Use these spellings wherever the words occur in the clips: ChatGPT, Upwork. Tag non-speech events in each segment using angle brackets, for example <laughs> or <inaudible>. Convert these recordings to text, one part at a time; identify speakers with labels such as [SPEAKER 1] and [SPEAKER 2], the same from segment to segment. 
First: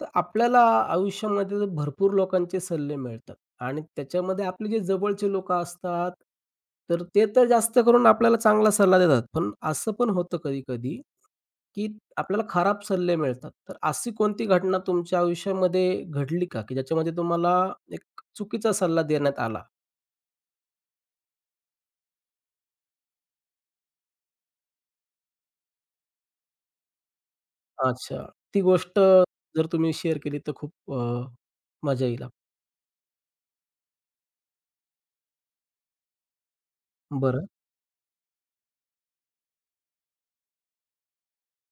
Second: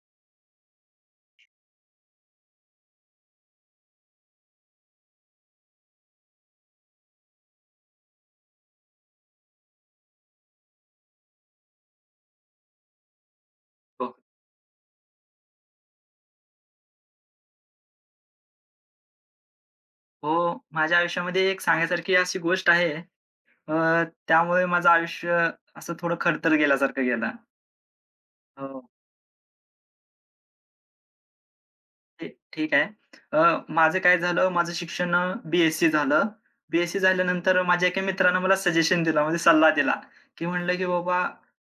[SPEAKER 1] तर आपल्याला आयुष्यामध्ये भरपूर लोकांचे सल्ले मिळतात आणि त्याच्यामध्ये आपले जे जवळचे लोक असतात तर ते तर जास्त करून आपल्याला चांगला सल्ला देतात पण असं पण होतं कधी कधी की आपल्याला खराब सल्ले मिळतात तर
[SPEAKER 2] हो,
[SPEAKER 1] अशी कोणती घटना तुमच्या आयुष्यामध्ये घडली का की ज्याच्यामध्ये तुम्हाला एक चुकीचा सल्ला देण्यात आला.
[SPEAKER 2] हो. माझ्या आयुष्यामध्ये एक सांगण्यासारखी अशी गोष्ट आहे, अ, त्यामुळे माझं आयुष्य असं थोडं खडतर गेल्यासारखं गेलं.
[SPEAKER 1] अच्छा. ती
[SPEAKER 2] हो.
[SPEAKER 1] गोष्ट जर तुम्ही शेअर केली तर खूप मजा येईल.
[SPEAKER 2] ठीक ठीक आहे. अ, माझं काय झालं, माझं शिक्षण झालं. बी
[SPEAKER 1] बरं.
[SPEAKER 2] झाल्यानंतर माझ्या एका मित्रानं मला सजेशन दिला, म्हणजे सल्ला दिला, की म्हणलं की, "बाबा,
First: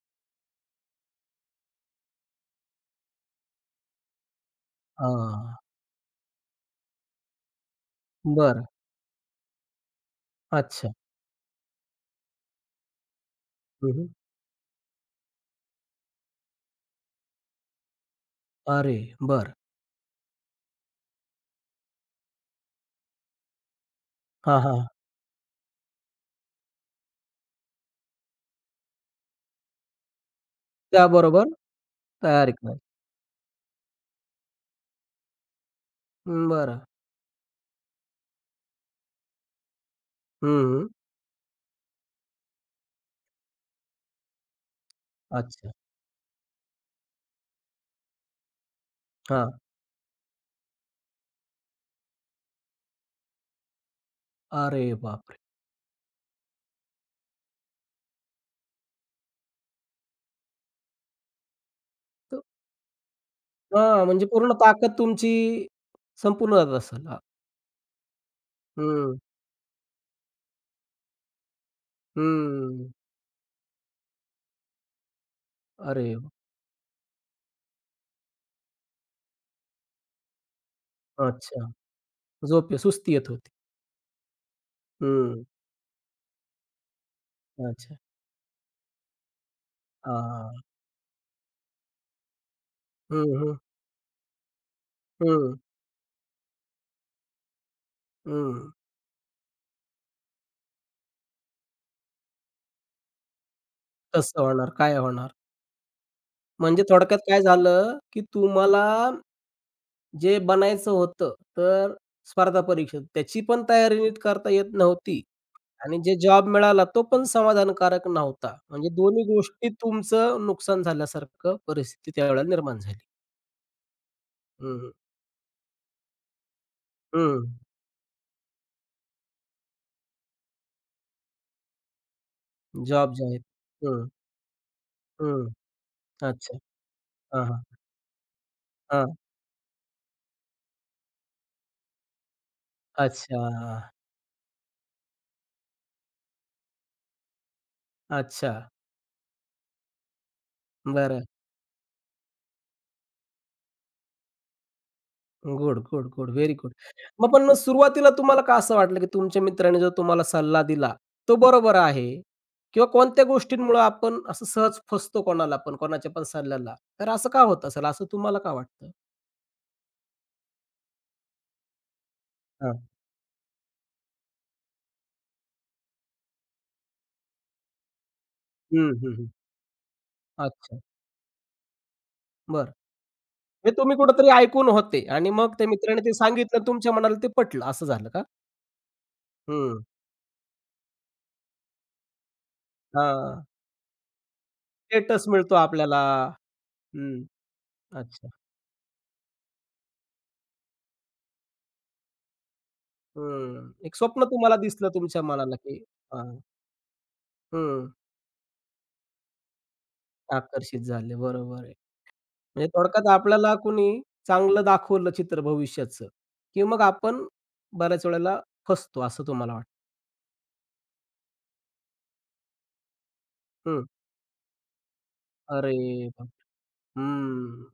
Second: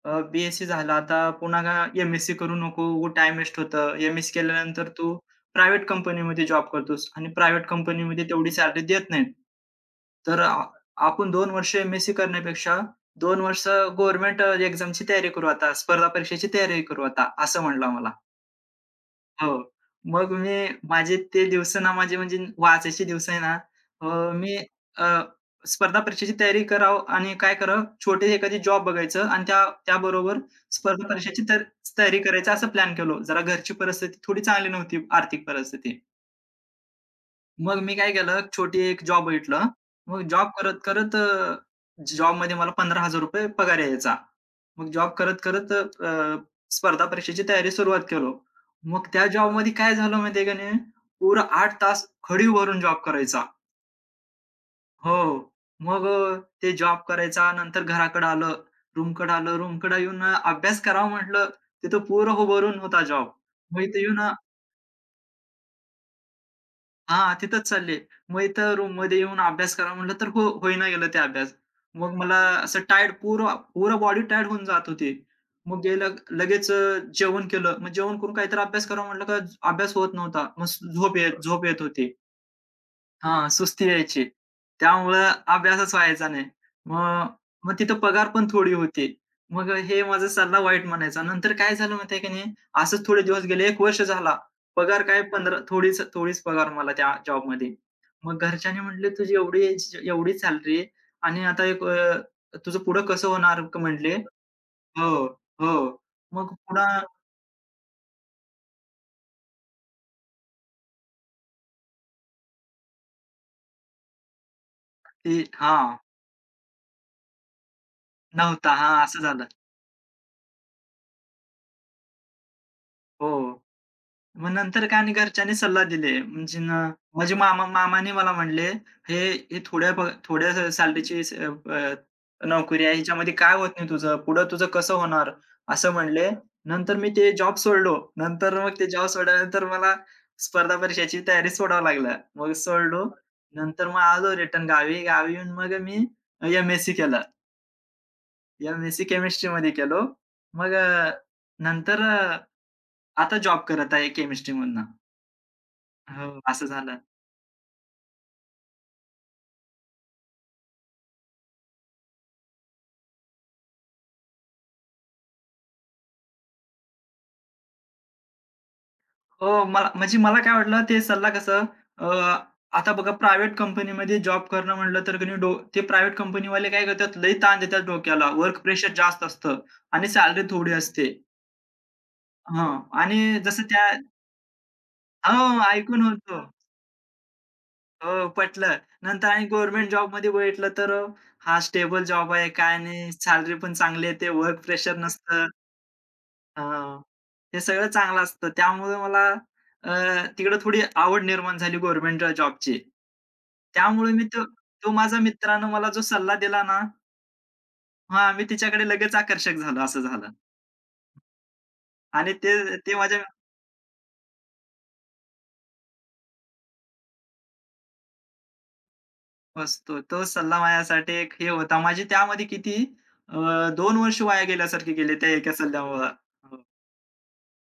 [SPEAKER 2] अ, झालं आता पुन्हा का एम-एससी करू नको, उगाच वेस्ट होतं. एम-एससी केल्यानंतर
[SPEAKER 1] हा.
[SPEAKER 2] तू प्रायव्हेट कंपनीमध्ये जॉब करतोस आणि प्रायव्हेट कंपनीमध्ये तेवढी
[SPEAKER 1] बरं.
[SPEAKER 2] सॅलरी देत नाहीत. तर
[SPEAKER 1] अच्छा.
[SPEAKER 2] आपण 2 वर्ष एम-एस-सी करण्यापेक्षा 2 वर्ष
[SPEAKER 1] हम्म.
[SPEAKER 2] गव्हर्नमेंट एक्झामची तयारी करू आता, स्पर्धा परीक्षेची तयारी करू आता", असं म्हटला मला.
[SPEAKER 1] अरे. बरं.
[SPEAKER 2] हो. मग मी, माझे ते दिवस ना, माझे म्हणजे वाचायचे दिवस आहे ना, अ,
[SPEAKER 1] हा
[SPEAKER 2] मी
[SPEAKER 1] हा.
[SPEAKER 2] अ, स्पर्धा परीक्षेची तयारी करावं आणि काय करावं, छोटे एखादी जॉब बघायचं आणि त्याबरोबर स्पर्धा परीक्षेची
[SPEAKER 1] त्याबरोबर
[SPEAKER 2] तर तयारी करायचं,
[SPEAKER 1] तयारी
[SPEAKER 2] असं
[SPEAKER 1] करायची.
[SPEAKER 2] प्लॅन केलं. जरा घरची परिस्थिती थोडी चांगली नव्हती, आर्थिक परिस्थिती.
[SPEAKER 1] हं, बरं.
[SPEAKER 2] मग मी काय केलं, छोटी एक जॉब बघितलं. मग जॉब
[SPEAKER 1] हं.
[SPEAKER 2] करत-करत, जॉबमध्ये मला ₹15,000 पगार यायचा. मग जॉब
[SPEAKER 1] अच्छा.
[SPEAKER 2] करत-करत स्पर्धा परीक्षेची तयारी सुरुवात केलो. मग त्या
[SPEAKER 1] हां.
[SPEAKER 2] जॉबमध्ये काय झालं माहिती आहे का नाही, पुरा 8 तास खड़ी भरून जॉब करायचा.
[SPEAKER 1] अरे
[SPEAKER 2] हो.
[SPEAKER 1] बापरे!
[SPEAKER 2] मग ते जॉब करायचा, नंतर घराकडं आलं, रूमकडं आलं, रूमकडं येऊन अभ्यास करावा म्हटलं, तिथं पुरं
[SPEAKER 1] त
[SPEAKER 2] उभं होता जॉब. मग इथे
[SPEAKER 1] हां,
[SPEAKER 2] येऊन,
[SPEAKER 1] म्हणजे पूर्ण ताकद तुमची संपूर्ण जात असेल. हां.
[SPEAKER 2] हां, तिथंच चालले. मग इथं
[SPEAKER 1] हं,
[SPEAKER 2] रूममध्ये येऊन अभ्यास करा म्हटलं तर हो होईना गेलं ते अभ्यास. मग मला असं
[SPEAKER 1] हं.
[SPEAKER 2] टायर्ड, पूर्ण पूर्ण बॉडी टायर्ड होऊन जात होती. मग
[SPEAKER 1] अरे
[SPEAKER 2] गेलं
[SPEAKER 1] वाह!
[SPEAKER 2] लगेच, जेवण केलं. मग जेवण करून काहीतरी अभ्यास करावा म्हटलं का अभ्यास होत नव्हता. मग
[SPEAKER 1] अच्छा.
[SPEAKER 2] झोप येत होती.
[SPEAKER 1] झोप सुस्ती येत
[SPEAKER 2] हां,
[SPEAKER 1] होती.
[SPEAKER 2] सुस्ती यायची. त्यामुळं
[SPEAKER 1] हं.
[SPEAKER 2] अभ्यासच व्हायचा नाही. मग मग
[SPEAKER 1] अच्छा.
[SPEAKER 2] तिथं पगार पण थोडी होती. मग हे माझा
[SPEAKER 1] हां.
[SPEAKER 2] सल्ला वाईट म्हणायचा. नंतर काय झालं माहिती आहे की नाही, असंच थोडे
[SPEAKER 1] हं,
[SPEAKER 2] दिवस
[SPEAKER 1] हं,
[SPEAKER 2] गेले, 1 वर्ष झाला. पगार काय
[SPEAKER 1] हं,
[SPEAKER 2] 15, थोडीच थोडीच पगार मला त्या जॉबमध्ये. मग
[SPEAKER 1] हं.
[SPEAKER 2] घरच्यांनी म्हटले, "तुझी एवढी एवढी सॅलरी आणि आता एक, तुझं पुढं कसं होणार?" म्हटले.
[SPEAKER 1] कसं होणार? काय
[SPEAKER 2] हो,
[SPEAKER 1] होणार?
[SPEAKER 2] हो. मग
[SPEAKER 1] म्हणजे
[SPEAKER 2] पुन्हा
[SPEAKER 1] थोडक्यात काय झालं, की तुम्हाला जे बनायचं होतं, तर स्पर्धा परीक्षेत त्याची पण तयारी नीट करता येत नव्हती.
[SPEAKER 2] ते, हां,
[SPEAKER 1] आणि जे जॉब मिळाला तो पण समाधानकारक नव्हता.
[SPEAKER 2] नव्हता.
[SPEAKER 1] म्हणजे
[SPEAKER 2] हां, असं
[SPEAKER 1] दोन्ही
[SPEAKER 2] झालं.
[SPEAKER 1] गोष्टी तुमचं नुकसान झाल्यासारखं परिस्थिती त्यावेळेला निर्माण झाली.
[SPEAKER 2] हो. मग नंतर
[SPEAKER 1] हं,
[SPEAKER 2] काय, आणि घरच्यांनी सल्ला दिले. म्हणजे ना, माझे
[SPEAKER 1] हं.
[SPEAKER 2] मामा मामाने मला म्हणले, "हे हे थोड्या, थोड्या सॅलरीची, अ, अ, नोकरी आहे.
[SPEAKER 1] जॉब जे
[SPEAKER 2] ह्याच्यामध्ये
[SPEAKER 1] आहेत.
[SPEAKER 2] काय होत नाही
[SPEAKER 1] हं,
[SPEAKER 2] तुझं. पुढं तुझं कसं होणार?"
[SPEAKER 1] हं.
[SPEAKER 2] असं म्हणले.
[SPEAKER 1] अच्छा.
[SPEAKER 2] नंतर मी ते
[SPEAKER 1] हां,
[SPEAKER 2] जॉब
[SPEAKER 1] हां.
[SPEAKER 2] सोडलो. नंतर मग ते जॉब
[SPEAKER 1] हां.
[SPEAKER 2] सोडल्यानंतर मला स्पर्धा परीक्षेची तयारी सोडावं लागलं. मग सोडलो.
[SPEAKER 1] अच्छा.
[SPEAKER 2] नंतर मग आलो रिटर्न गावी. गावी येऊन मग मी एम-एससी केलं.
[SPEAKER 1] अच्छा.
[SPEAKER 2] एम-एससी केमिस्ट्रीमध्ये केलो. मग
[SPEAKER 1] बरं.
[SPEAKER 2] नंतर आता जॉब करत आहे केमिस्ट्रीमधनं.
[SPEAKER 1] Good, good, good.
[SPEAKER 2] हो,
[SPEAKER 1] व्हेरी
[SPEAKER 2] असं
[SPEAKER 1] गुड.
[SPEAKER 2] झालं.
[SPEAKER 1] मग पण मग सुरुवातीला तुम्हाला का असं वाटलं, की तुमच्या मित्राने जो तुम्हाला सल्ला दिला, तो बरोबर आहे? किंवा कोणत्या गोष्टींमुळं आपण असं सहज फसतो कोणाला पण, कोणाच्या पण सल्ल्याला? तर असं का होत असेल? असं तुम्हाला का वाटतं?
[SPEAKER 2] हो, मला, म्हणजे मला काय वाटलं ते सल्ला कसं, अ,
[SPEAKER 1] हां.
[SPEAKER 2] आता बघा, प्रायव्हेट कंपनीमध्ये जॉब करणं म्हटलं तर की नाही, ते प्रायव्हेट कंपनीवाले काय करतात, लई ताण देतात डोक्याला. वर्क
[SPEAKER 1] हं,
[SPEAKER 2] प्रेशर जास्त
[SPEAKER 1] हं,
[SPEAKER 2] असतं आणि सॅलरी थोडी
[SPEAKER 1] अच्छा,
[SPEAKER 2] असते.
[SPEAKER 1] बरं.
[SPEAKER 2] हां, आणि जसं
[SPEAKER 1] हे तुम्ही कुठेतरी ऐकून होते आणि मग
[SPEAKER 2] हो,
[SPEAKER 1] त्या मित्राने
[SPEAKER 2] ऐकून
[SPEAKER 1] ते
[SPEAKER 2] होतो.
[SPEAKER 1] सांगितलं तुमच्या मनाला ते पटलं असं झालं का?
[SPEAKER 2] हो, पटलं. नंतर आणि
[SPEAKER 1] हं.
[SPEAKER 2] गव्हर्नमेंट जॉबमध्ये बघितलं तर हा स्टेबल जॉब आहे, काय नाही,
[SPEAKER 1] हां.
[SPEAKER 2] सॅलरी पण चांगली येते, वर्क प्रेशर
[SPEAKER 1] स्टेटस
[SPEAKER 2] नसतं.
[SPEAKER 1] मिळतो आपल्याला.
[SPEAKER 2] हां.
[SPEAKER 1] हं.
[SPEAKER 2] ते सगळं चांगलं
[SPEAKER 1] अच्छा.
[SPEAKER 2] असतं. त्यामुळे मला अ, तिकडे थोडी आवड निर्माण झाली गव्हर्नमेंट जॉबची.
[SPEAKER 1] हं. एक
[SPEAKER 2] त्यामुळे
[SPEAKER 1] स्वप्न
[SPEAKER 2] मी तो,
[SPEAKER 1] तुम्हाला दिसलं
[SPEAKER 2] माझ्या
[SPEAKER 1] तुमच्या मनाला
[SPEAKER 2] मित्रानं
[SPEAKER 1] की
[SPEAKER 2] मला जो
[SPEAKER 1] हां.
[SPEAKER 2] सल्ला दिला ना,
[SPEAKER 1] हं.
[SPEAKER 2] हां, मी तिच्याकडे लगेच आकर्षक झालो, असं झालं.
[SPEAKER 1] आकर्षित झाले. बरोबर आहे.
[SPEAKER 2] आणि ते
[SPEAKER 1] म्हणजे
[SPEAKER 2] ते
[SPEAKER 1] थोडक्यात
[SPEAKER 2] माझ्या,
[SPEAKER 1] आपल्याला कुणी चांगलं दाखवलं चित्र भविष्याचं, की मग आपण बऱ्याच वेळेला फसतो असं तुम्हाला वाटतं.
[SPEAKER 2] असतो. तो सल्ला माझ्यासाठी एक हे होता. माझी त्यामध्ये किती, अ,
[SPEAKER 1] हं.
[SPEAKER 2] 2 वर्ष वाया गेल्यासारखे गेले त्या एका
[SPEAKER 1] अरे
[SPEAKER 2] सल्ल्यामुळं.
[SPEAKER 1] बाप!
[SPEAKER 2] हो,
[SPEAKER 1] हं.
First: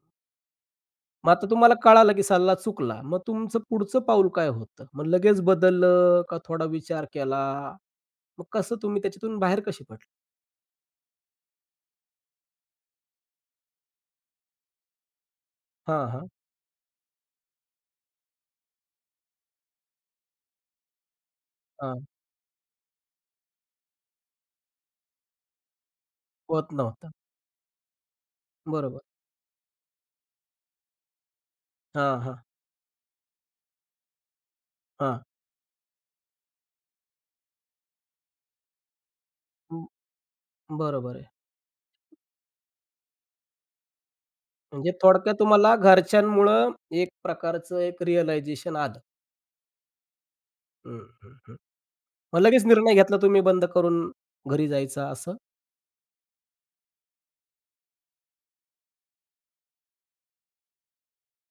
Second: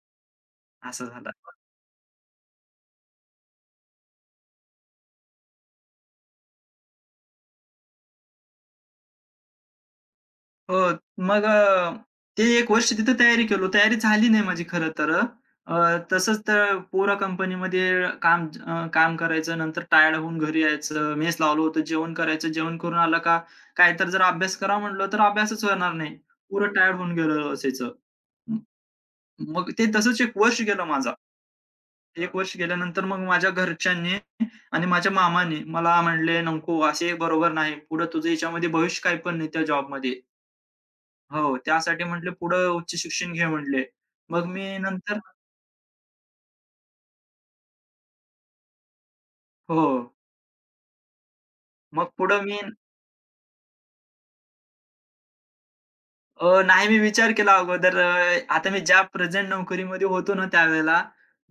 [SPEAKER 2] असं
[SPEAKER 1] मग
[SPEAKER 2] झालं.
[SPEAKER 1] आता तुम्हाला कळालं की सल्ला चुकला. मग तुमचं पुढचं पाऊल काय होतं? मग लगेच बदललं का थोडा विचार केला? मग कसं तुम्ही त्याच्यातून बाहेर कसे पडले?
[SPEAKER 2] हो, मग ते एक वर्ष तिथं तयारी केलो. तयारी झाली नाही माझी खरं तर. अ,
[SPEAKER 1] हां, हां.
[SPEAKER 2] तसंच तर, पोरा कंपनीमध्ये काम, काम करायचं, नंतर टायर्ड होऊन घरी यायचं. मेस लावलं होतं,
[SPEAKER 1] हां.
[SPEAKER 2] जेवण करायचं. जेवण करून आलं का, काय तर, जर अभ्यास करा म्हटलं, तर अभ्यासच होणार नाही.
[SPEAKER 1] होत
[SPEAKER 2] पुरं टायर्ड
[SPEAKER 1] नव्हतं.
[SPEAKER 2] होऊन गेलेलो असायचं. म
[SPEAKER 1] बरोबर.
[SPEAKER 2] मग ते तसंच 1 वर्ष गेलं माझा.
[SPEAKER 1] हां,
[SPEAKER 2] 1
[SPEAKER 1] हां.
[SPEAKER 2] वर्ष गेल्यानंतर, मग माझ्या घरच्यांनी आणि माझ्या
[SPEAKER 1] हां.
[SPEAKER 2] मामाने मला म्हणले, "नको, असे बरोबर नाही. पुढं तुझं ह्याच्यामध्ये भविष्य काही पण नाही त्या
[SPEAKER 1] हं,
[SPEAKER 2] जॉबमध्ये."
[SPEAKER 1] बरोबर आहे.
[SPEAKER 2] हो, त्यासाठी म्हटले, पुढं उच्च शिक्षण घे म्हटले. मग मी
[SPEAKER 1] म्हणजे
[SPEAKER 2] नंतर,
[SPEAKER 1] थोडक्यात तुम्हाला घरच्यांमुळं एक प्रकारचं एक रिअलायझेशन आलं.
[SPEAKER 2] हो.
[SPEAKER 1] हं, हं, हं.
[SPEAKER 2] मग
[SPEAKER 1] मग
[SPEAKER 2] पुढं मी,
[SPEAKER 1] लगेच निर्णय घेतला तुम्ही बंद करून घरी जायचा असं?
[SPEAKER 2] नाही, मी विचार केला अगोदर, आता मी ज्या प्रेझेंट नोकरीमध्ये होतो ना त्यावेळेला,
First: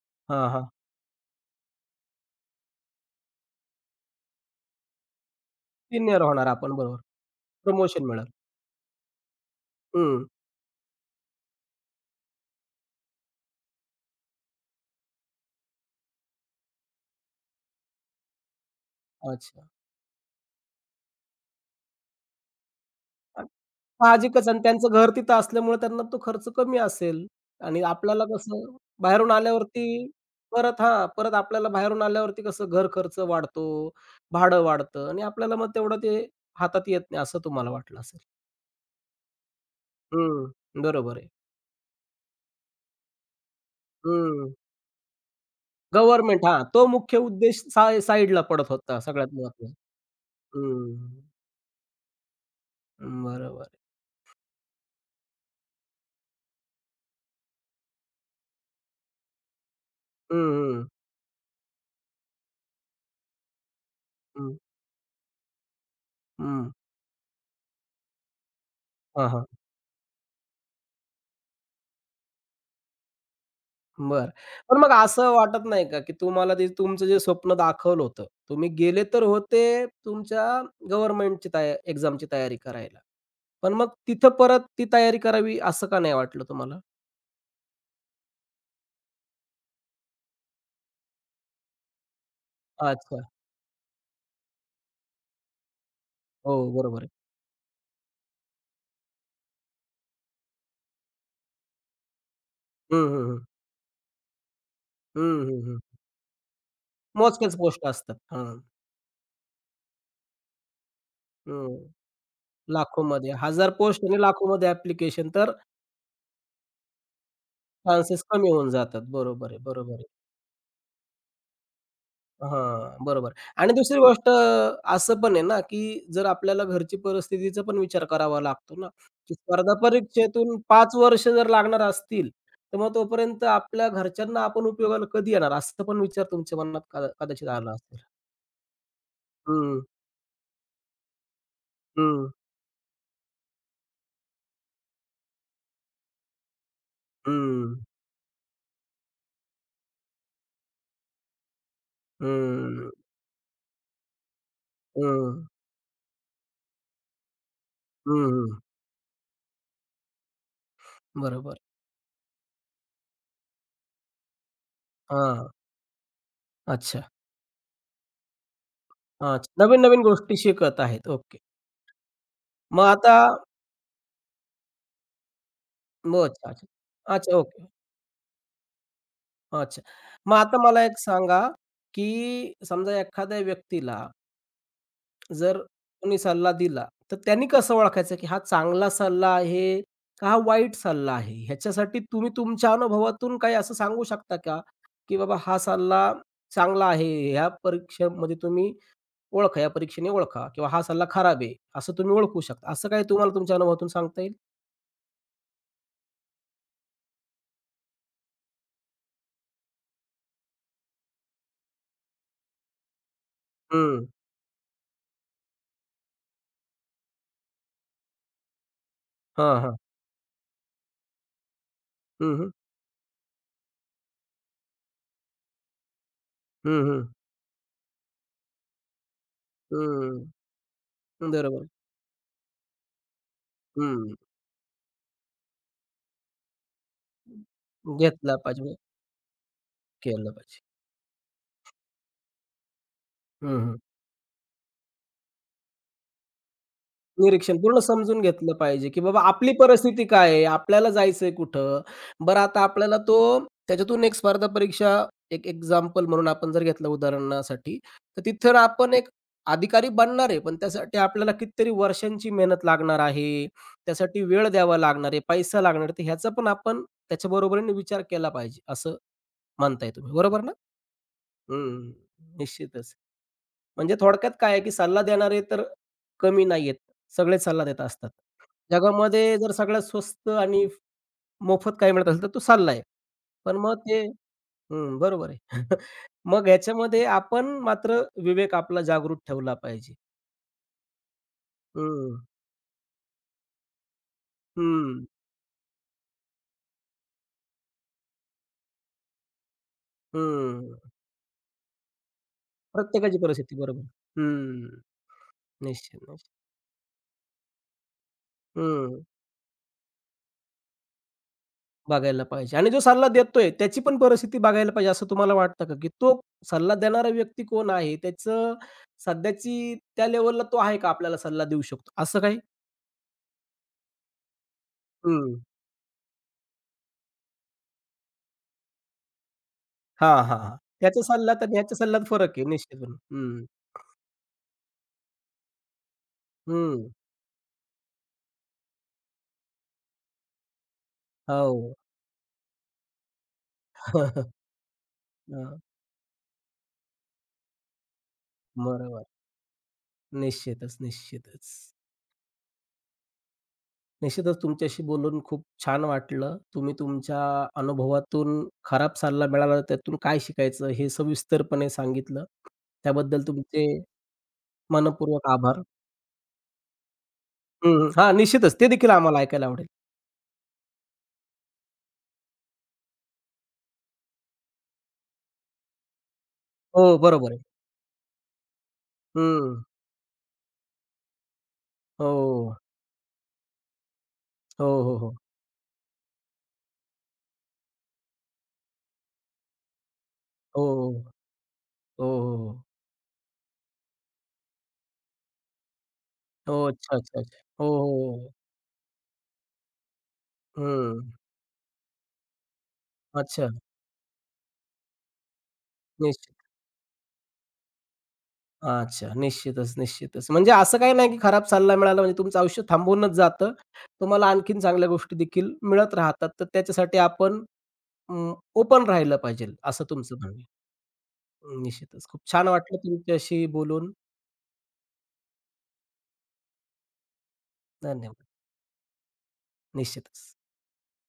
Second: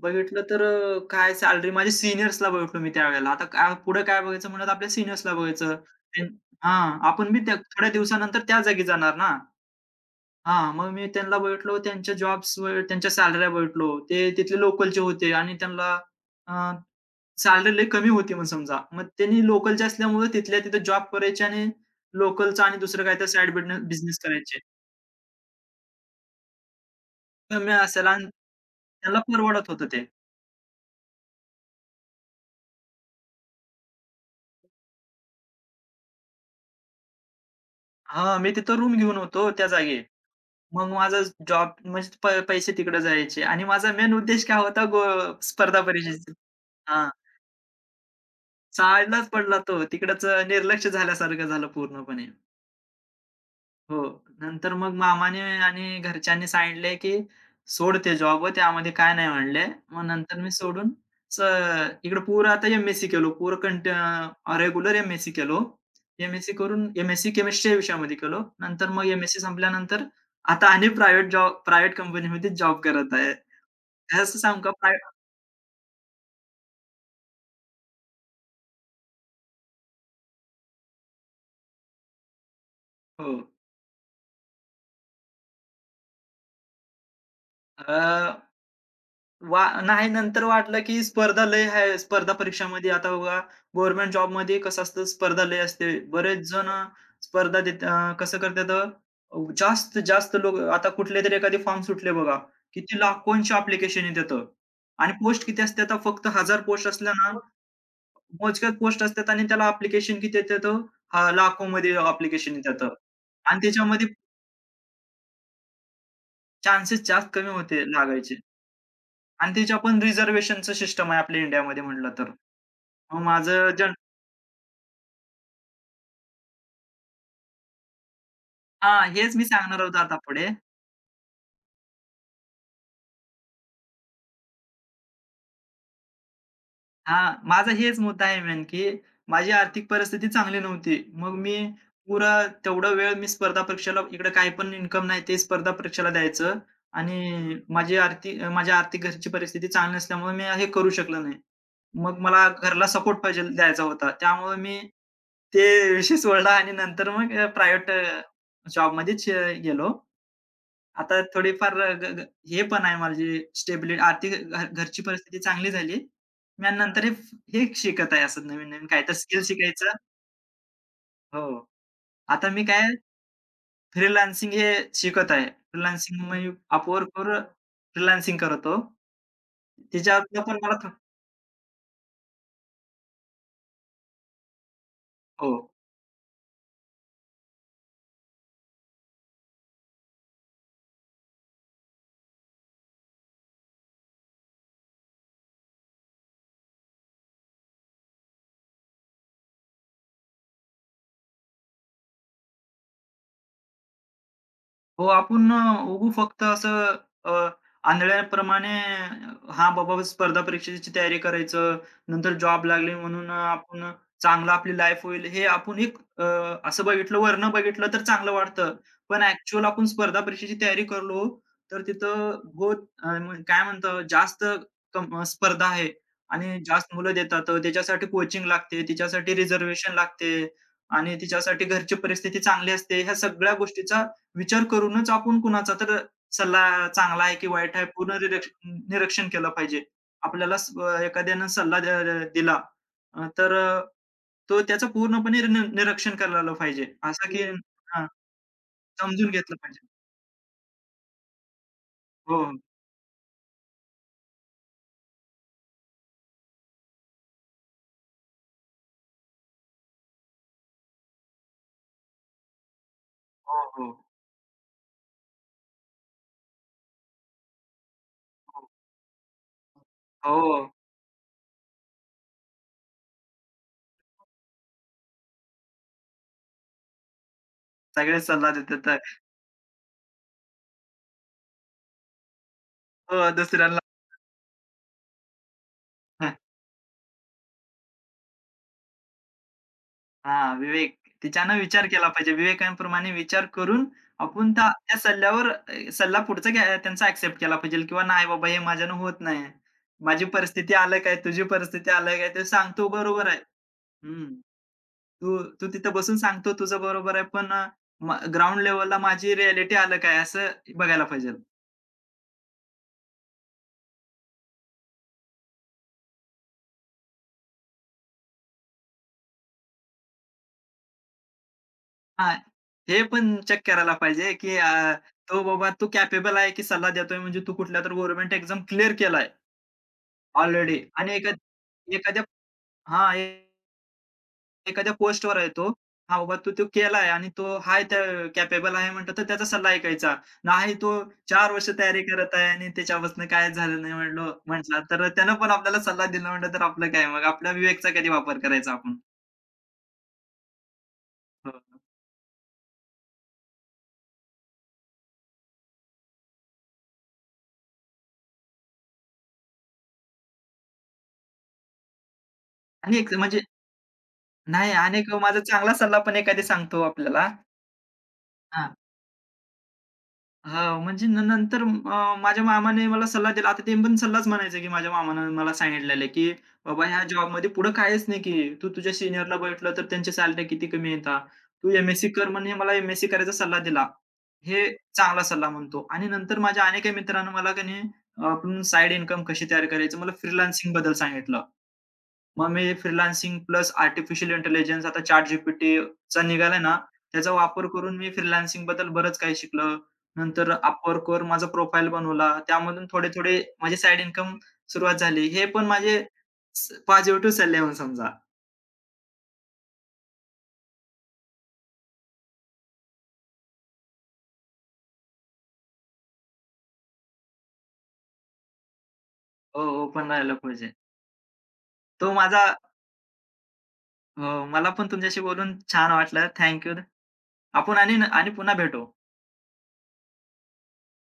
[SPEAKER 2] बघितलं
[SPEAKER 1] हां,
[SPEAKER 2] तर
[SPEAKER 1] हां.
[SPEAKER 2] काय सॅलरी माझ्या सीनियर्सला बघितलो मी त्यावेळेला. आता काय पुढं काय बघायचं, म्हणत आपल्या सीनियर्सला बघायचं.
[SPEAKER 1] सीनियर
[SPEAKER 2] त्यां
[SPEAKER 1] होणार आपण बरोबर.
[SPEAKER 2] हां, आपण बी त्या थोड्या
[SPEAKER 1] प्रमोशन मिळालं.
[SPEAKER 2] दिवसानंतर त्या जागी जाणार ना.
[SPEAKER 1] हं.
[SPEAKER 2] हां, मग मी त्यांना बघितलो, त्यांच्या जॉब्सवर त्यांच्या सॅलऱ्या बघितलो. ते तिथले लोकलचे होते आणि त्यांना सॅलरी लई कमी होती, मग समजा. मग त्यांनी
[SPEAKER 1] अच्छा.
[SPEAKER 2] लोकलचे असल्यामुळे तिथल्या तिथं जॉब करायचे आणि लोकलचा आणि दुसरं काहीतरी साइड बिझनेस
[SPEAKER 1] साहजिकच आणि
[SPEAKER 2] करायचे.
[SPEAKER 1] त्यांचं घर तिथं असल्यामुळे त्यांना तो खर्च कमी असेल
[SPEAKER 2] कमी
[SPEAKER 1] आणि
[SPEAKER 2] असेल
[SPEAKER 1] आपल्याला
[SPEAKER 2] आणि
[SPEAKER 1] कसं
[SPEAKER 2] त्याला
[SPEAKER 1] बाहेरून
[SPEAKER 2] परवडत
[SPEAKER 1] आल्यावरती
[SPEAKER 2] होतं ते.
[SPEAKER 1] परत हां, परत आपल्याला बाहेरून आल्यावरती कसं घर खर्च वाढतो, भाडं वाढतं आणि आपल्याला मग तेवढं ते हातात येत नाही असं तुम्हाला वाटलं असेल.
[SPEAKER 2] हां, मी तिथं रूम घेऊन होतो त्या जागी.
[SPEAKER 1] हं,
[SPEAKER 2] मग
[SPEAKER 1] बरोबर
[SPEAKER 2] माझा
[SPEAKER 1] आहे.
[SPEAKER 2] जॉब म्हणजे, पैसे तिकडे जायचे आणि माझा मेन उद्देश
[SPEAKER 1] हं,
[SPEAKER 2] काय होता, स्पर्धा परीक्षेचा.
[SPEAKER 1] गव्हर्नमेंट हां, तो
[SPEAKER 2] हां,
[SPEAKER 1] मुख्य उद्देश साय साईडला पडत होता सगळ्यात
[SPEAKER 2] साडलाच पडला
[SPEAKER 1] महत्त्वाचा.
[SPEAKER 2] तो. तिकडचं निर्लक्ष
[SPEAKER 1] हं,
[SPEAKER 2] झाल्यासारखं झालं पूर्णपणे.
[SPEAKER 1] बरोबर आहे.
[SPEAKER 2] हो. नंतर मग मामाने आणि घरच्यांनी सांगितले, की "सोड ते जॉब, त्यामध्ये काय नाही" म्हणले. मग
[SPEAKER 1] हं,
[SPEAKER 2] नंतर मी
[SPEAKER 1] हं,
[SPEAKER 2] सोडून, स इकडे, आता एम-एस-सी केलो. पूर कंट
[SPEAKER 1] हं,
[SPEAKER 2] रेग्युलर एम-एस-सी केलो. एम-एस-सी
[SPEAKER 1] हं.
[SPEAKER 2] करून एम-एस-सी केमिस्ट्री या विषयामध्ये केलो. नंतर मग एम-एस-सी
[SPEAKER 1] हां,
[SPEAKER 2] संपल्यानंतर, आता आणि प्रायव्हेट कंपनीमध्ये जॉब करत आहे.
[SPEAKER 1] बरं.
[SPEAKER 2] असं सांगू का
[SPEAKER 1] पण मग असं वाटत नाही का, की तुम्हाला ते तुमचं जे स्वप्न दाखवलं होतं, तुम्ही गेले तर होते तुमच्या गव्हर्नमेंटची तया एक्झामची तयारी करायला.
[SPEAKER 2] हो.
[SPEAKER 1] पण मग तिथं परत ती तयारी करावी असं का नाही वाटलं तुम्हाला?
[SPEAKER 2] अ, वा नाही, नंतर वाटलं, की स्पर्धा लय आहे. स्पर्धा परीक्षामध्ये आता
[SPEAKER 1] अच्छा.
[SPEAKER 2] बघा, गव्हर्नमेंट जॉबमध्ये कसं असतं, स्पर्धा लय असते. बरेच
[SPEAKER 1] हो,
[SPEAKER 2] जण
[SPEAKER 1] बरोबर आहे.
[SPEAKER 2] स्पर्धा देत कसं करतात, जास्त जास्त लोक आता कुठलेतरी एखादे फॉर्म सुटले बघा.
[SPEAKER 1] हं,
[SPEAKER 2] किती
[SPEAKER 1] हं, हं.
[SPEAKER 2] लाखोंचे ॲप्लिकेशन येतात. आणि
[SPEAKER 1] हं,
[SPEAKER 2] पोस्ट किती
[SPEAKER 1] हं,
[SPEAKER 2] असतात, फक्त 1000 पोस्ट असल्या ना, मग?
[SPEAKER 1] मोजक्याच पोस्ट असतात. हां.
[SPEAKER 2] पोस्ट असतात आणि त्याला ॲप्लिकेशन किती येतात,
[SPEAKER 1] हं.
[SPEAKER 2] लाखोमध्ये ॲप्लिकेशन येतात.
[SPEAKER 1] लाखोमध्ये
[SPEAKER 2] आणि
[SPEAKER 1] 1000 पोस्ट
[SPEAKER 2] त्याच्यामध्ये
[SPEAKER 1] आणि लाखोमध्ये ॲप्लिकेशन तर
[SPEAKER 2] चान्सेस जास्त कमी होते
[SPEAKER 1] चान्सेस
[SPEAKER 2] लागायचे.
[SPEAKER 1] कमी होऊन जातात. बरोबर
[SPEAKER 2] आणि
[SPEAKER 1] आहे,
[SPEAKER 2] त्याच्या
[SPEAKER 1] बरोबर
[SPEAKER 2] पण
[SPEAKER 1] आहे.
[SPEAKER 2] रिझर्व्हेशनचं सिस्टम आहे आपल्या इंडियामध्ये म्हटलं तर.
[SPEAKER 1] हां,
[SPEAKER 2] मग
[SPEAKER 1] बरोबर.
[SPEAKER 2] माझं
[SPEAKER 1] आणि दुसरी गोष्ट असं पण आहे ना, की जर आपल्याला घरची परिस्थितीचा पण विचार करावा लागतो ना,
[SPEAKER 2] हां,
[SPEAKER 1] की
[SPEAKER 2] हेच मी
[SPEAKER 1] स्पर्धा
[SPEAKER 2] सांगणार होतो आता पुढे.
[SPEAKER 1] परीक्षेतून 5 वर्ष जर लागणार असतील, तर मग तोपर्यंत आपल्या घरच्यांना आपण उपयोगाला कधी येणार, असं पण विचार तुमच्या मनात कदा
[SPEAKER 2] हां,
[SPEAKER 1] कदाचित आला
[SPEAKER 2] माझा
[SPEAKER 1] असेल.
[SPEAKER 2] हेच मुद्दा आहे मेन, की माझी
[SPEAKER 1] हं,
[SPEAKER 2] आर्थिक परिस्थिती चांगली नव्हती. मग मी
[SPEAKER 1] हं,
[SPEAKER 2] पुरा तेवढा वेळ मी स्पर्धा परीक्षेला, इकडे काही पण इन्कम नाही, ते स्पर्धा परीक्षेला द्यायचं आणि
[SPEAKER 1] हं,
[SPEAKER 2] माझी आर्थिक माझ्या आर्थिक घरची परिस्थिती चांगली नसल्यामुळे मी हे करू शकलो नाही. मग मला घरला
[SPEAKER 1] हं,
[SPEAKER 2] सपोर्ट पाहिजे द्यायचा होता. त्यामुळे मी ते विषय सोडला आणि नंतर मग प्रायव्हेट
[SPEAKER 1] हं, हं,
[SPEAKER 2] जॉबमध्येच गेलो. आता
[SPEAKER 1] बरोबर.
[SPEAKER 2] थोडीफार ग ग हे पण आहे, माझी आर्थिक, घरची परिस्थिती
[SPEAKER 1] हां,
[SPEAKER 2] चांगली झाली. मी, आणि
[SPEAKER 1] अच्छा,
[SPEAKER 2] नंतर हे, शिकत आहे असं, नवीन-नवीन काय तर स्किल
[SPEAKER 1] अच्छा.
[SPEAKER 2] शिकायचं.
[SPEAKER 1] नवीन-नवीन गोष्टी शिकत आहेत. ओके.
[SPEAKER 2] हो. आता मी
[SPEAKER 1] मग
[SPEAKER 2] काय,
[SPEAKER 1] आता
[SPEAKER 2] फ्रीलान्सिंग हे शिकत आहे.
[SPEAKER 1] मग
[SPEAKER 2] फ्रीलान्सिंग
[SPEAKER 1] अच्छा,
[SPEAKER 2] मी
[SPEAKER 1] अच्छा. अच्छा,
[SPEAKER 2] Upworkवर
[SPEAKER 1] ओके.
[SPEAKER 2] फ्रीलान्सिंग करतो.
[SPEAKER 1] अच्छा. मग
[SPEAKER 2] त्याच्यातनं
[SPEAKER 1] आता
[SPEAKER 2] पण मला
[SPEAKER 1] मला एक सांगा, की समजा एखाद्या व्यक्तीला
[SPEAKER 2] हो.
[SPEAKER 1] जर कोणी सल्ला दिला, तर त्यांनी कसं ओळखायचं, की हा चांगला सल्ला आहे का हा वाईट सल्ला आहे? ह्याच्यासाठी तुम्ही तुमच्या अनुभवातून काही असं सांगू शकता का, की बाबा हा सल्ला चांगला आहे, ह्या परीक्षेमध्ये तुम्ही ओळखा, या परीक्षेने ओळखा किंवा हा सल्ला खराब आहे, असं तुम्ही ओळखू शकता. असं काही तुम्हाला तुमच्या अनुभवातून सांगता येईल?
[SPEAKER 2] हो, आपण उगू फक्त असं, अ, आंधळ्याप्रमाणे, हां, बाबा स्पर्धा परीक्षेची तयारी करायचं, नंतर जॉब लागली म्हणून, आपण
[SPEAKER 1] हं.
[SPEAKER 2] चांगलं आपली लाईफ होईल, हे आपण एक, असं बघितलं, वरनं बघितलं तर चांगलं वाटतं. पण
[SPEAKER 1] हां,
[SPEAKER 2] ॲक्चुअल
[SPEAKER 1] हां.
[SPEAKER 2] आपण स्पर्धा परीक्षेची तयारी करलो, तर
[SPEAKER 1] हं,
[SPEAKER 2] तिथं
[SPEAKER 1] हं.
[SPEAKER 2] बहुत काय म्हणतो जास्त, स्पर्धा आहे आणि
[SPEAKER 1] हं,
[SPEAKER 2] जास्त
[SPEAKER 1] हं.
[SPEAKER 2] मुलं देतात. तर त्याच्यासाठी कोचिंग लागते, तिच्यासाठी रिझर्व्हेशन
[SPEAKER 1] हं.
[SPEAKER 2] लागते आणि तिच्यासाठी
[SPEAKER 1] बरोबर.
[SPEAKER 2] घरची परिस्थिती चांगली असते. ह्या सगळ्या गोष्टीचा
[SPEAKER 1] हं.
[SPEAKER 2] विचार करूनच आपण, कुणाचा तर सल्ला चांगला आहे की वाईट आहे, पूर्ण
[SPEAKER 1] घेतला पाहिजे, म्हणजे
[SPEAKER 2] निरीक्षण केलं पाहिजे.
[SPEAKER 1] केलं
[SPEAKER 2] आपल्याला,
[SPEAKER 1] पाहिजे.
[SPEAKER 2] एखाद्यानं सल्ला द द दिला, तर
[SPEAKER 1] हं, हं.
[SPEAKER 2] तो त्याचं पूर्णपणे निरीक्षण करायला पाहिजे. असं की
[SPEAKER 1] निरीक्षण
[SPEAKER 2] हं.
[SPEAKER 1] पूर्ण समजून घेतलं पाहिजे, की बाबा
[SPEAKER 2] समजून
[SPEAKER 1] आपली
[SPEAKER 2] घेतलं पाहिजे.
[SPEAKER 1] परिस्थिती काय आहे? आपल्याला जायचंय कुठं? बरं
[SPEAKER 2] हो,
[SPEAKER 1] आता आपल्याला तो त्याच्यातून एक स्पर्धा परीक्षा एक एक्झाम्पल म्हणून आपण जर घेतलं उदाहरणासाठी, तर तिथं आपण एक अधिकारी बनणार आहे, पण त्यासाठी आपल्याला कितीतरी वर्षांची मेहनत लागणार आहे.
[SPEAKER 2] हो, हो,
[SPEAKER 1] त्यासाठी वेळ द्यावा लागणार आहे, पैसा लागणार आहे. तर ह्याचा पण आपण त्याच्या बरोबरीने विचार केला पाहिजे,
[SPEAKER 2] हो.
[SPEAKER 1] असं म्हणताय तुम्ही. बरोबर ना?
[SPEAKER 2] हो,
[SPEAKER 1] हं, निश्चितच. म्हणजे थोडक्यात काय आहे, की सल्ला देणारे तर कमी नाहीयेत. सगळेच सल्ला देत असतात.
[SPEAKER 2] सगळे सल्ला देतात.
[SPEAKER 1] जगामध्ये जर सगळ्यात स्वस्त आणि मोफत काही मिळत असेल, तर तो सल्ला आहे.
[SPEAKER 2] हो,
[SPEAKER 1] पण मग
[SPEAKER 2] दुसऱ्यांना.
[SPEAKER 1] ते हं, बरोबर आहे. <laughs> मग ह्याच्यामध्ये आपण मात्र विवेक आपला जागृत ठेवला पाहिजे.
[SPEAKER 2] हां, विवेक. तिच्यानं विचार केला
[SPEAKER 1] हं,
[SPEAKER 2] पाहिजे. विवेकांप्रमाणे विचार करून आपण त्या त्या
[SPEAKER 1] हं,
[SPEAKER 2] सल्ल्यावर, सल्ला पुढचा घ्या, त्यांचा ॲक्सेप्ट केला पाहिजे किंवा नाही. बाबा, हे माझ्यानं होत नाही. माझी परिस्थिती
[SPEAKER 1] हं.
[SPEAKER 2] अलग आहे, तुझी परिस्थिती अलग आहे. ते सांगतो
[SPEAKER 1] प्रत्येकाची
[SPEAKER 2] बरोबर आहे.
[SPEAKER 1] परिस्थिती बरोबर.
[SPEAKER 2] हं.
[SPEAKER 1] हं.
[SPEAKER 2] तू तू तिथं
[SPEAKER 1] निश्चित,
[SPEAKER 2] बसून
[SPEAKER 1] निश्चित.
[SPEAKER 2] सांगतो तुझं बरोबर आहे, पण ग्राउंड लेव्हलला
[SPEAKER 1] हं.
[SPEAKER 2] माझी रिॲलिटी अलग आहे, असं बघायला पाहिजे.
[SPEAKER 1] बघायला पाहिजे आणि जो सल्ला देतोय त्याची पण परिस्थिती बघायला पाहिजे असं तुम्हाला वाटतं का? की तो सल्ला देणारा व्यक्ती कोण आहे? त्याचं सध्याची त्या लेव्हलला तो आहे का आपल्याला सल्ला देऊ शकतो? असं
[SPEAKER 2] हां,
[SPEAKER 1] काही?
[SPEAKER 2] हे पण चेक करायला पाहिजे, की
[SPEAKER 1] हं.
[SPEAKER 2] तो बाबा तू कॅपेबल आहे, की सल्ला देतोय, म्हणजे तू कुठल्यातरी गव्हर्नमेंट एक्झाम क्लिअर केलाय
[SPEAKER 1] हां, हां, हां.
[SPEAKER 2] ऑलरेडी
[SPEAKER 1] त्याचा
[SPEAKER 2] आणि
[SPEAKER 1] सल्ला तर ह्याच्या सल्ल्यात
[SPEAKER 2] एखाद्या,
[SPEAKER 1] फरक आहे निश्चितपणे.
[SPEAKER 2] हां,
[SPEAKER 1] हं,
[SPEAKER 2] एखाद्या पोस्टवर आहे तो. हा बाबा, तू तो
[SPEAKER 1] हं.
[SPEAKER 2] केलाय आणि तो हाय त्या, कॅपेबल आहे म्हटलं, तर त्याचा सल्ला ऐकायचा. नाही, तो 4 वर्ष
[SPEAKER 1] हो.
[SPEAKER 2] तयारी करत आहे आणि त्याच्यापासून काय झालं नाही म्हटलं,
[SPEAKER 1] <laughs>
[SPEAKER 2] म्हटला, तर त्यानं पण
[SPEAKER 1] हां.
[SPEAKER 2] आपल्याला सल्ला दिला म्हटलं, तर आपलं काय, मग आपल्या विवेकचा कधी वापर करायचा आपण.
[SPEAKER 1] बरोबर. निश्चितच, निश्चितच.
[SPEAKER 2] हो.
[SPEAKER 1] निश्चितच तुमच्याशी बोलून खूप छान वाटलं. तुम्ही तुमच्या अनुभवातून खराब सल्ला मिळाला त्यातून काय शिकायचं हे सविस्तरपणे सांगितलं.
[SPEAKER 2] आणि एक
[SPEAKER 1] त्याबद्दल
[SPEAKER 2] म्हणजे,
[SPEAKER 1] तुमचे
[SPEAKER 2] नाही, अनेक
[SPEAKER 1] मनःपूर्वक
[SPEAKER 2] माझा
[SPEAKER 1] आभार.
[SPEAKER 2] चांगला सल्ला पण एखादी सांगतो आपल्याला.
[SPEAKER 1] हं. हां, निश्चितच ते
[SPEAKER 2] हां.
[SPEAKER 1] देखील आम्हाला ऐकायला आवडेल.
[SPEAKER 2] हां, म्हणजे नंतर, माझ्या मामाने मला सल्ला दिला. आता ते पण सल्लाच म्हणायचं, की माझ्या मामानं मला सांगितलेलं आहे, की "बाबा,
[SPEAKER 1] हो,
[SPEAKER 2] ह्या
[SPEAKER 1] बरोबर आहे.
[SPEAKER 2] जॉबमध्ये पुढं काहीच नाही, की तू तुझ्या सीनियरला
[SPEAKER 1] हं.
[SPEAKER 2] भेटलं तर त्यांच्या सॅलरी किती कमी येतात. तू एम
[SPEAKER 1] हो.
[SPEAKER 2] कर", म्हणे. मला एम करायचा सल्ला दिला.
[SPEAKER 1] हो,
[SPEAKER 2] हे
[SPEAKER 1] हो, हो.
[SPEAKER 2] चांगला सल्ला म्हणतो, आणि नंतर माझ्या अनेक मित्रांनी मला की नाही, आपण साइड इन्कम कशी तयार करायची, मला
[SPEAKER 1] हो,
[SPEAKER 2] फ्रीलान्सिंगबद्दल
[SPEAKER 1] हो.
[SPEAKER 2] सांगितलं.
[SPEAKER 1] हो, हो,
[SPEAKER 2] मग मी
[SPEAKER 1] हो.
[SPEAKER 2] फ्रीलान्सिंग प्लस आर्टिफिशियल इंटेलिजन्स, आता ChatGPTचा निघाला
[SPEAKER 1] हो.
[SPEAKER 2] ना,
[SPEAKER 1] अच्छा, अच्छा,
[SPEAKER 2] त्याचा
[SPEAKER 1] अच्छा. हो,
[SPEAKER 2] वापर
[SPEAKER 1] हो,
[SPEAKER 2] करून मी
[SPEAKER 1] हो.
[SPEAKER 2] फ्रीलान्सिंगबद्दल बरंच काही शिकलो. नंतर
[SPEAKER 1] हं.
[SPEAKER 2] Upworkवर माझा प्रोफाईल बनवला. त्यामधून थोडे-थोडे
[SPEAKER 1] अच्छा.
[SPEAKER 2] माझे साइड इन्कम सुरुवात झाली. हे पण माझे
[SPEAKER 1] निश्चित.
[SPEAKER 2] पॉझिटिव्ह सल्ले म्हणून समजा.
[SPEAKER 1] अच्छा. निश्चितच, निश्चितच. म्हणजे असं काही नाही की खराब सल्ला मिळाला म्हणजे तुमचं आयुष्य थांबूनच जातं. तुम्हाला आणखीन चांगल्या गोष्टी देखील मिळत राहतात. तर त्याच्यासाठी आपण अ, ओपन राहिलं पाहिजे असं
[SPEAKER 2] ओपन
[SPEAKER 1] तुमचं
[SPEAKER 2] राहायला
[SPEAKER 1] म्हणणं आहे.
[SPEAKER 2] पाहिजे.
[SPEAKER 1] निश्चितच.
[SPEAKER 2] तो
[SPEAKER 1] खूप
[SPEAKER 2] माझा,
[SPEAKER 1] छान वाटलं तुमच्याशी बोलून.
[SPEAKER 2] अ, मला पण तुमच्याशी बोलून छान वाटलं. थँक. आपण, आणि
[SPEAKER 1] धन्यवाद.
[SPEAKER 2] आणि पुन्हा भेटू.
[SPEAKER 1] निश्चितच.